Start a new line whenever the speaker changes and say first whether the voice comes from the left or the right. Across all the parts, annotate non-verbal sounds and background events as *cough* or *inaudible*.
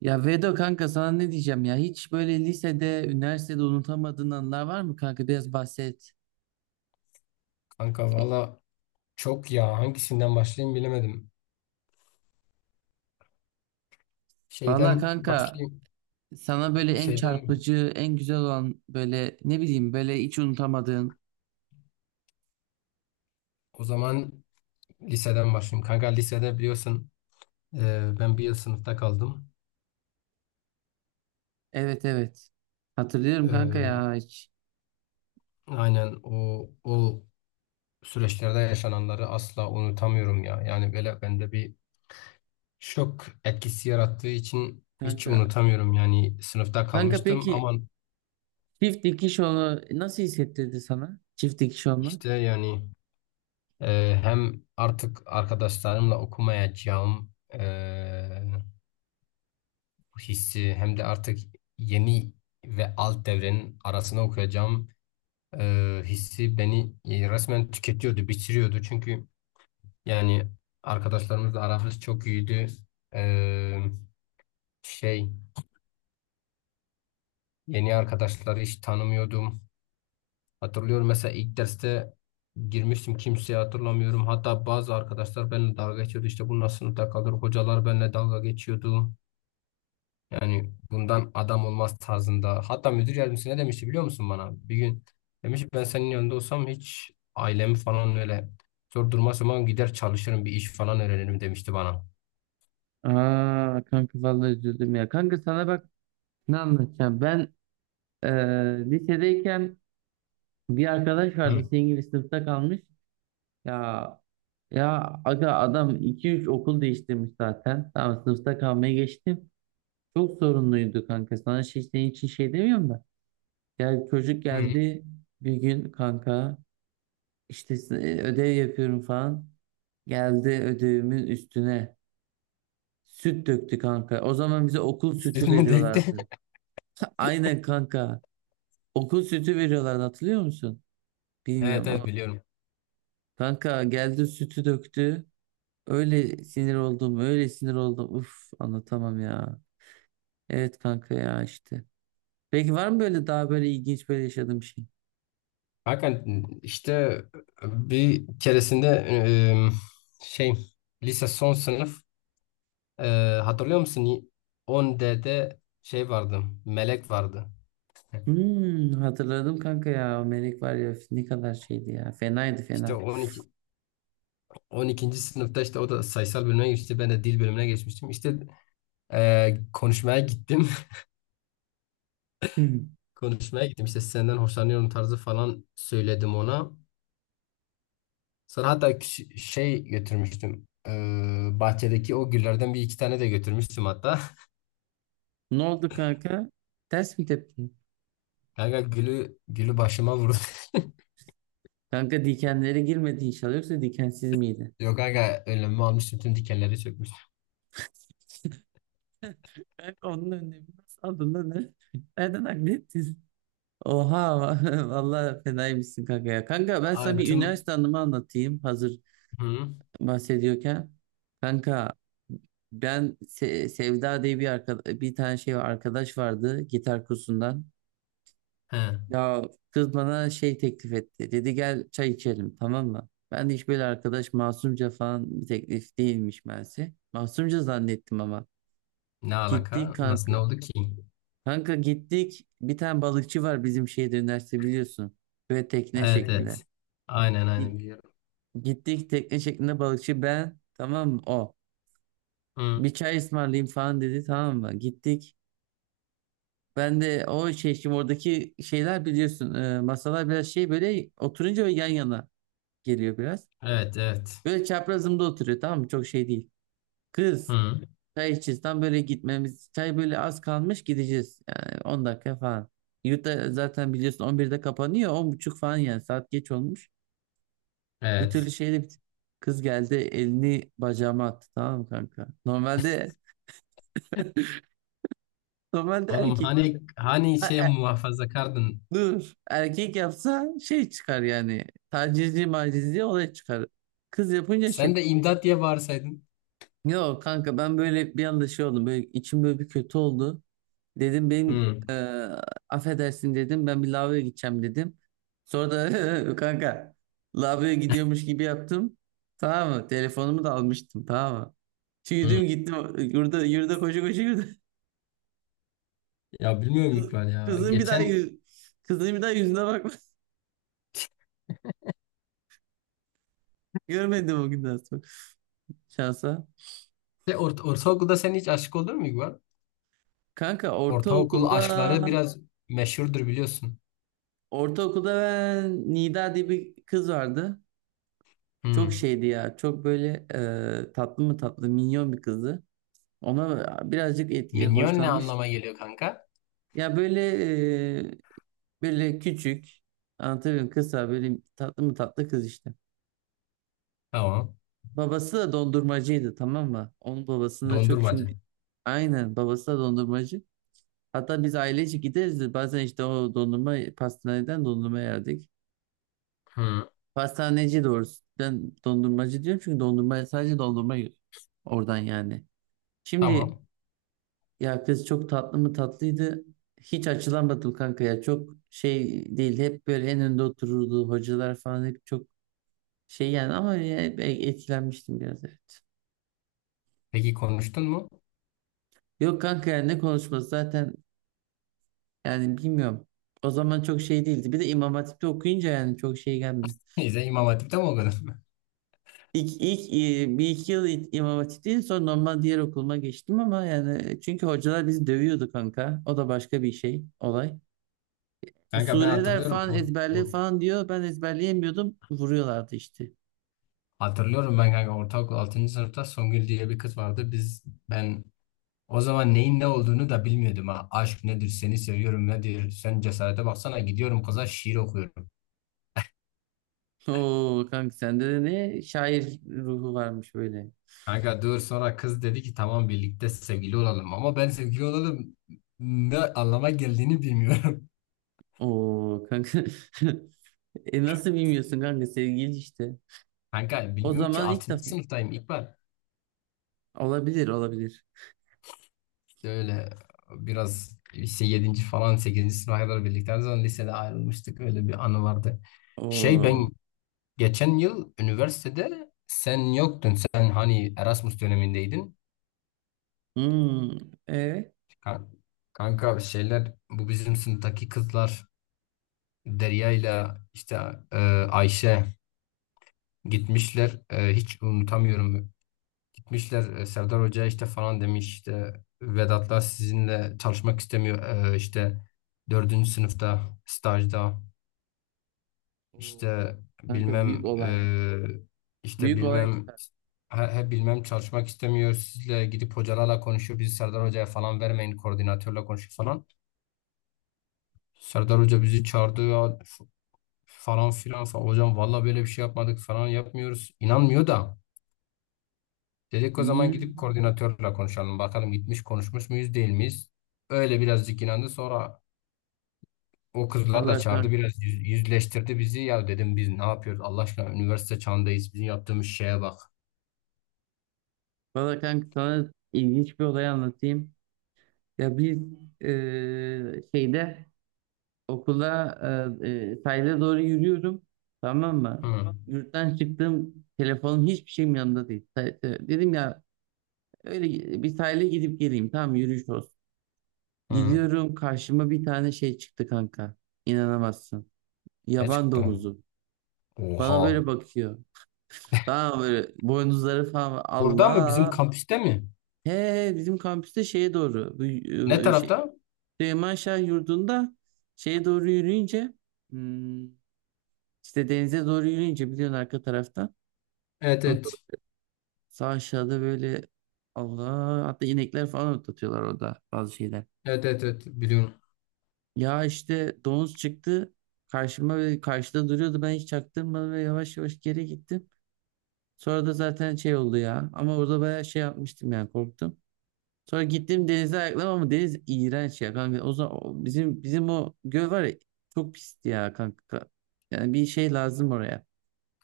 right: Ya Vedo kanka sana ne diyeceğim ya hiç böyle lisede, üniversitede unutamadığın anılar var mı kanka biraz bahset.
left: Kanka valla çok ya hangisinden başlayayım bilemedim.
right: Valla
left: Şeyden
right: kanka
left: başlayayım.
right: sana böyle en
left: Şeyden
right: çarpıcı, en güzel olan böyle ne bileyim böyle hiç unutamadığın.
left: O zaman liseden başlayayım. Kanka lisede biliyorsun, ben bir yıl sınıfta kaldım.
right: Evet, evet. Hatırlıyorum
left: E,
right: kanka ya hiç.
left: aynen o süreçlerde yaşananları asla unutamıyorum ya. Yani böyle bende bir şok etkisi yarattığı için hiç
right: Kanka
left: unutamıyorum. Yani sınıfta
right: kanka
left: kalmıştım
right: peki
left: ama
right: çift dikiş olma nasıl hissettirdi sana? Çift dikiş
left: işte
right: olmak.
left: yani, hem artık arkadaşlarımla okumayacağım. Hissi hem de artık yeni ve alt devrenin arasına okuyacağım hissi beni resmen tüketiyordu, bitiriyordu. Çünkü yani arkadaşlarımızla aramız çok iyiydi. E, şey yeni arkadaşları hiç tanımıyordum. Hatırlıyorum, mesela ilk derste girmiştim, kimseyi hatırlamıyorum. Hatta bazı arkadaşlar benimle dalga geçiyordu. İşte bu nasıl sınıfta kalır? Hocalar benimle dalga geçiyordu. Yani bundan adam olmaz tarzında. Hatta müdür yardımcısı ne demişti biliyor musun bana? Bir gün demiş ki, ben senin yanında olsam hiç ailemi falan öyle zor duruma sokmam, gider çalışırım, bir iş falan öğrenirim, demişti bana.
right: Aa kanka vallahi üzüldüm ya. Kanka sana bak ne anlatacağım. Ben lisedeyken bir arkadaş
left: Hı.
right: vardı senin gibi sınıfta kalmış. Ya ya aga adam iki üç okul değiştirmiş zaten. Tamam, sınıfta kalmaya geçtim. Çok sorunluydu kanka. Sana şey, senin için şey demiyorum da. Ya çocuk
left: Hı.
right: geldi bir gün kanka, İşte ödev yapıyorum falan. Geldi ödevimin üstüne süt döktü kanka. O zaman bize okul sütü
left: Sizin mi denkti?
right: veriyorlardı.
left: *laughs*
right: *laughs* Aynen kanka. Okul sütü veriyorlardı, hatırlıyor musun?
left: Evet,
right: Bilmiyorum.
left: evet biliyorum.
right: Kanka geldi sütü döktü. Öyle sinir oldum, öyle sinir oldum. Uf, anlatamam ya. Evet kanka ya işte. Peki var mı böyle daha böyle ilginç böyle yaşadığım şey?
left: Hakan işte bir keresinde e, şey lise son sınıf, e, hatırlıyor musun? 10D'de şey vardı. Melek vardı.
right: Hatırladım kanka ya. O melek var ya ne kadar şeydi ya. Fenaydı
left: İşte
right: fena.
left: 12. 12. sınıfta işte o da sayısal bölüme geçti. Ben de dil bölümüne geçmiştim. İşte konuşmaya gittim.
right: Hmm.
left: *laughs* Konuşmaya gittim. İşte senden hoşlanıyorum tarzı falan söyledim ona. Sonra hatta şey götürmüştüm. Bahçedeki o güllerden bir iki tane de götürmüştüm hatta. *laughs*
right: Ne oldu kanka? Ters mi tepki?
left: Kanka gülü başıma vurdu. *laughs*
right: Kanka dikenlere girmedi inşallah, yoksa dikensiz miydi?
left: Yok kanka, önlemimi almıştım. Tüm dikenleri çökmüş.
right: Kanka onun önlemi nasıl aldın lan? Ne? *laughs* Nereden hallettin? Oha *laughs* vallahi fenaymışsın kanka ya. Kanka ben
left: Aa,
right: sana bir
left: tüm...
right: üniversite anımı anlatayım. Hazır
left: Hı?
right: bahsediyorken kanka ben Sevda diye bir tane şey arkadaş vardı gitar kursundan.
left: He.
right: Ya kız bana şey teklif etti. Dedi gel çay içelim, tamam mı? Ben de hiç böyle arkadaş masumca falan bir teklif değilmiş meğerse. Masumca zannettim ama.
left: Ne
right: Gittik
left: alaka? Nasıl
right: kanka.
left: ne oldu ki?
right: Kanka gittik. Bir tane balıkçı var bizim şehirde üniversite, biliyorsun. Böyle tekne
left: Evet,
right: şeklinde.
left: evet. Aynen, aynen
right: Git-
left: biliyorum.
right: Gittik tekne şeklinde balıkçı ben, tamam mı? O
left: Hı.
right: bir çay ısmarlayayım falan dedi, tamam mı? Gittik. Ben de o şey şimdi oradaki şeyler biliyorsun, masalar biraz şey böyle oturunca ve yan yana geliyor biraz.
left: Evet, evet.
right: Böyle çaprazımda oturuyor, tamam mı? Çok şey değil. Kız
left: Hı.
right: çay içeceğiz tam böyle gitmemiz çay böyle az kalmış gideceğiz yani 10 dakika falan. Yurtta zaten biliyorsun 11'de kapanıyor 10.30 falan yani saat geç olmuş. Bir türlü
left: Evet.
right: şeyde kız geldi elini bacağıma attı, tamam mı kanka? Normalde
left: Oğlum
right: erkek.
left: hani şey
right: Ha,
left: muhafaza kardın.
right: dur. Erkek yapsa şey çıkar yani. Tacizci macizci olay çıkar. Kız yapınca
left: Sen
right: şey.
left: de imdat diye bağırsaydın.
right: Yok kanka ben böyle bir anda şey oldum. Böyle içim böyle bir kötü oldu. Dedim benim
left: Hı.
right: affedersin dedim. Ben bir lavaboya gideceğim dedim. Sonra da *laughs* kanka lavaboya gidiyormuş gibi yaptım. Tamam mı? Telefonumu da almıştım, tamam mı?
left: Hı.
right: Yürüdüm gittim. Yurda, yurda koşu koşu yürüdüm.
left: Ya bilmiyorum
right: Kız,
left: İkbal ya.
right: kızın bir daha
left: Geçen
right: yüz, Kızın bir daha yüzüne bakma. *laughs* Görmedim o günden sonra. Şansa.
left: de ortaokulda sen hiç aşık olur mu İkbal?
right: Kanka
left: Ortaokul
right: ortaokulda
left: aşkları biraz meşhurdur biliyorsun.
right: ben Nida diye bir kız vardı. Çok
left: Hı.
right: şeydi ya. Çok böyle tatlı mı tatlı minyon bir kızdı. Ona birazcık
left: Minyon ne
right: hoşlanmış.
left: anlama geliyor kanka?
right: Ya böyle e, böyle küçük anlatabiliyorum kısa böyle tatlı mı tatlı kız işte.
left: Tamam.
right: Babası da dondurmacıydı, tamam mı? Onun babasını da çok çünkü
left: Dondurmacı.
right: aynen babası da dondurmacı. Hatta biz ailece gideriz de bazen işte o dondurma pastaneden dondurma yerdik.
left: Hı.
right: Pastaneci doğrusu. Ben dondurmacı diyorum çünkü dondurma sadece dondurma yiyor. Oradan yani. Şimdi
left: Tamam.
right: ya kız çok tatlı mı tatlıydı. Hiç açılamadım kanka ya. Çok şey değil. Hep böyle en önde otururdu. Hocalar falan hep çok şey yani ama ya hep etkilenmiştim biraz evet.
left: Peki konuştun mu?
right: Yok kanka yani ne konuşması zaten yani bilmiyorum. O zaman çok şey değildi. Bir de İmam Hatip'te okuyunca yani çok şey gelmiyor.
left: *laughs* Neyse, İmam Hatip'te mi okudun?
right: İlk, ilk bir iki yıl İmam Hatip'teydim sonra normal diğer okuluma geçtim ama yani çünkü hocalar bizi dövüyordu kanka. O da başka bir şey olay.
left: *laughs*
right: E,
left: Kanka ben
right: sureler
left: hatırlıyorum.
right: falan ezberli
left: Or-
right: falan diyor. Ben ezberleyemiyordum. Vuruyorlardı işte.
left: hatırlıyorum ben kanka, ortaokul 6. sınıfta Songül diye bir kız vardı. Ben o zaman neyin ne olduğunu da bilmiyordum ha. Aşk nedir, seni seviyorum nedir? Sen cesarete baksana, gidiyorum kıza şiir okuyorum.
right: Oo kanka sende de ne şair ruhu varmış böyle.
left: Kanka dur, sonra kız dedi ki tamam birlikte sevgili olalım. Ama ben sevgili olalım ne anlama geldiğini bilmiyorum.
right: Oo kanka. *laughs* E nasıl bilmiyorsun kanka sevgili işte.
left: *laughs* Kanka
right: O
left: bilmiyorum ki
right: zaman ilk
left: altıncı
right: defa
left: sınıftayım İkbal.
right: olabilir, olabilir.
left: İşte öyle biraz lise yedinci falan, sekizinci sınıfa kadar birlikte. O zaman lisede ayrılmıştık, öyle bir anı vardı. Şey,
right: Oo.
left: ben geçen yıl üniversitede sen yoktun. Sen hani Erasmus dönemindeydin.
right: Hmm. E
left: Ka- Kanka şeyler, bu bizim sınıftaki kızlar Derya ile işte, e, Ayşe gitmişler. Hiç unutamıyorum, gitmişler, Serdar Hoca işte falan demiş, işte Vedatlar sizinle çalışmak istemiyor. İşte dördüncü sınıfta stajda
right: Oo.
left: işte
right: Kanka büyük
left: bilmem,
right: olay.
left: işte
right: Büyük olay.
left: bilmem, he bilmem çalışmak istemiyor, sizle gidip hocalarla konuşuyor, bizi Serdar Hoca'ya falan vermeyin, koordinatörle konuşuyor falan. Serdar Hoca bizi çağırdı ya. Falan filan falan. Hocam valla böyle bir şey yapmadık, falan yapmıyoruz. İnanmıyor da. Dedik o zaman gidip
right: Hmm.
left: koordinatörle konuşalım. Bakalım gitmiş konuşmuş muyuz değil miyiz? Öyle birazcık inandı. Sonra o kızlar da
right: Vallahi
left: çağırdı.
right: kanka,
left: Biraz yüzleştirdi bizi. Ya dedim biz ne yapıyoruz? Allah aşkına üniversite çağındayız. Bizim yaptığımız şeye bak.
right: sana ilginç bir olay anlatayım. Ya biz şeyde okula sahile doğru yürüyorum. Tamam mı?
left: Hı.
right: Yurttan çıktım. Telefonum hiçbir şeyim yanımda değil. Dedim ya öyle bir sahile gidip geleyim. Tamam yürüyüş olsun.
left: Hı.
right: Gidiyorum karşıma bir tane şey çıktı kanka. İnanamazsın.
left: Ne
right: Yaban
left: çıktı?
right: domuzu. Bana
left: Oha.
right: böyle bakıyor. Tamam böyle boynuzları falan var.
left: Burada mı? Bizim
right: Allah.
left: kampüste mi?
right: He he, bizim kampüste şeye doğru bu
left: Ne
right: şey
left: tarafta?
right: Süleyman Şah Yurdu'nda şeye doğru yürüyünce, hmm, işte denize doğru yürüyünce biliyorsun arka taraftan.
left: Evet,
right: Kanka,
left: evet.
right: sağ aşağıda böyle Allah hatta inekler falan otlatıyorlar orada bazı şeyler.
left: Evet, evet, evet. Biliyorum.
right: Ya işte domuz çıktı karşıma ve karşıda duruyordu, ben hiç çaktırmadım ve yavaş yavaş geri gittim. Sonra da zaten şey oldu ya ama orada bayağı şey yapmıştım yani korktum. Sonra gittim denize ayakladım ama deniz iğrenç ya kanka. O zaman bizim o göl var ya çok pisti ya kanka. Yani bir şey lazım oraya.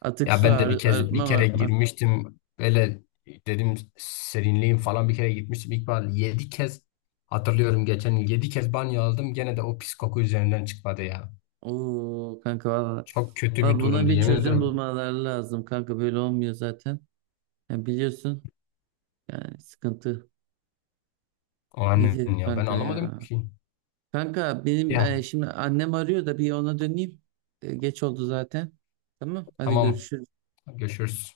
right: Atık
left: Ya
right: su
left: ben de
right: arıtma
left: bir kere
right: arıtma.
left: girmiştim. Öyle dedim serinleyeyim falan, bir kere gitmiştim. İlk ben 7 kez hatırlıyorum, geçen yıl 7 kez banyo aldım. Gene de o pis koku üzerinden çıkmadı ya.
right: Oo kanka valla.
left: Çok kötü
right: Valla
left: bir
right: buna
left: durumdu,
right: bir
left: yemin
right: çözüm
left: ederim.
right: bulmaları lazım kanka. Böyle olmuyor zaten. Yani biliyorsun yani sıkıntı.
left: O
right: Ne
left: annen
right: diyeyim
left: ya, ben
right: kanka
left: anlamadım
right: ya.
left: ki.
right: Kanka benim
left: Ya
right: şimdi annem arıyor da bir ona döneyim. E, geç oldu zaten. Tamam hadi
left: tamam,
right: görüşürüz.
left: görüşürüz.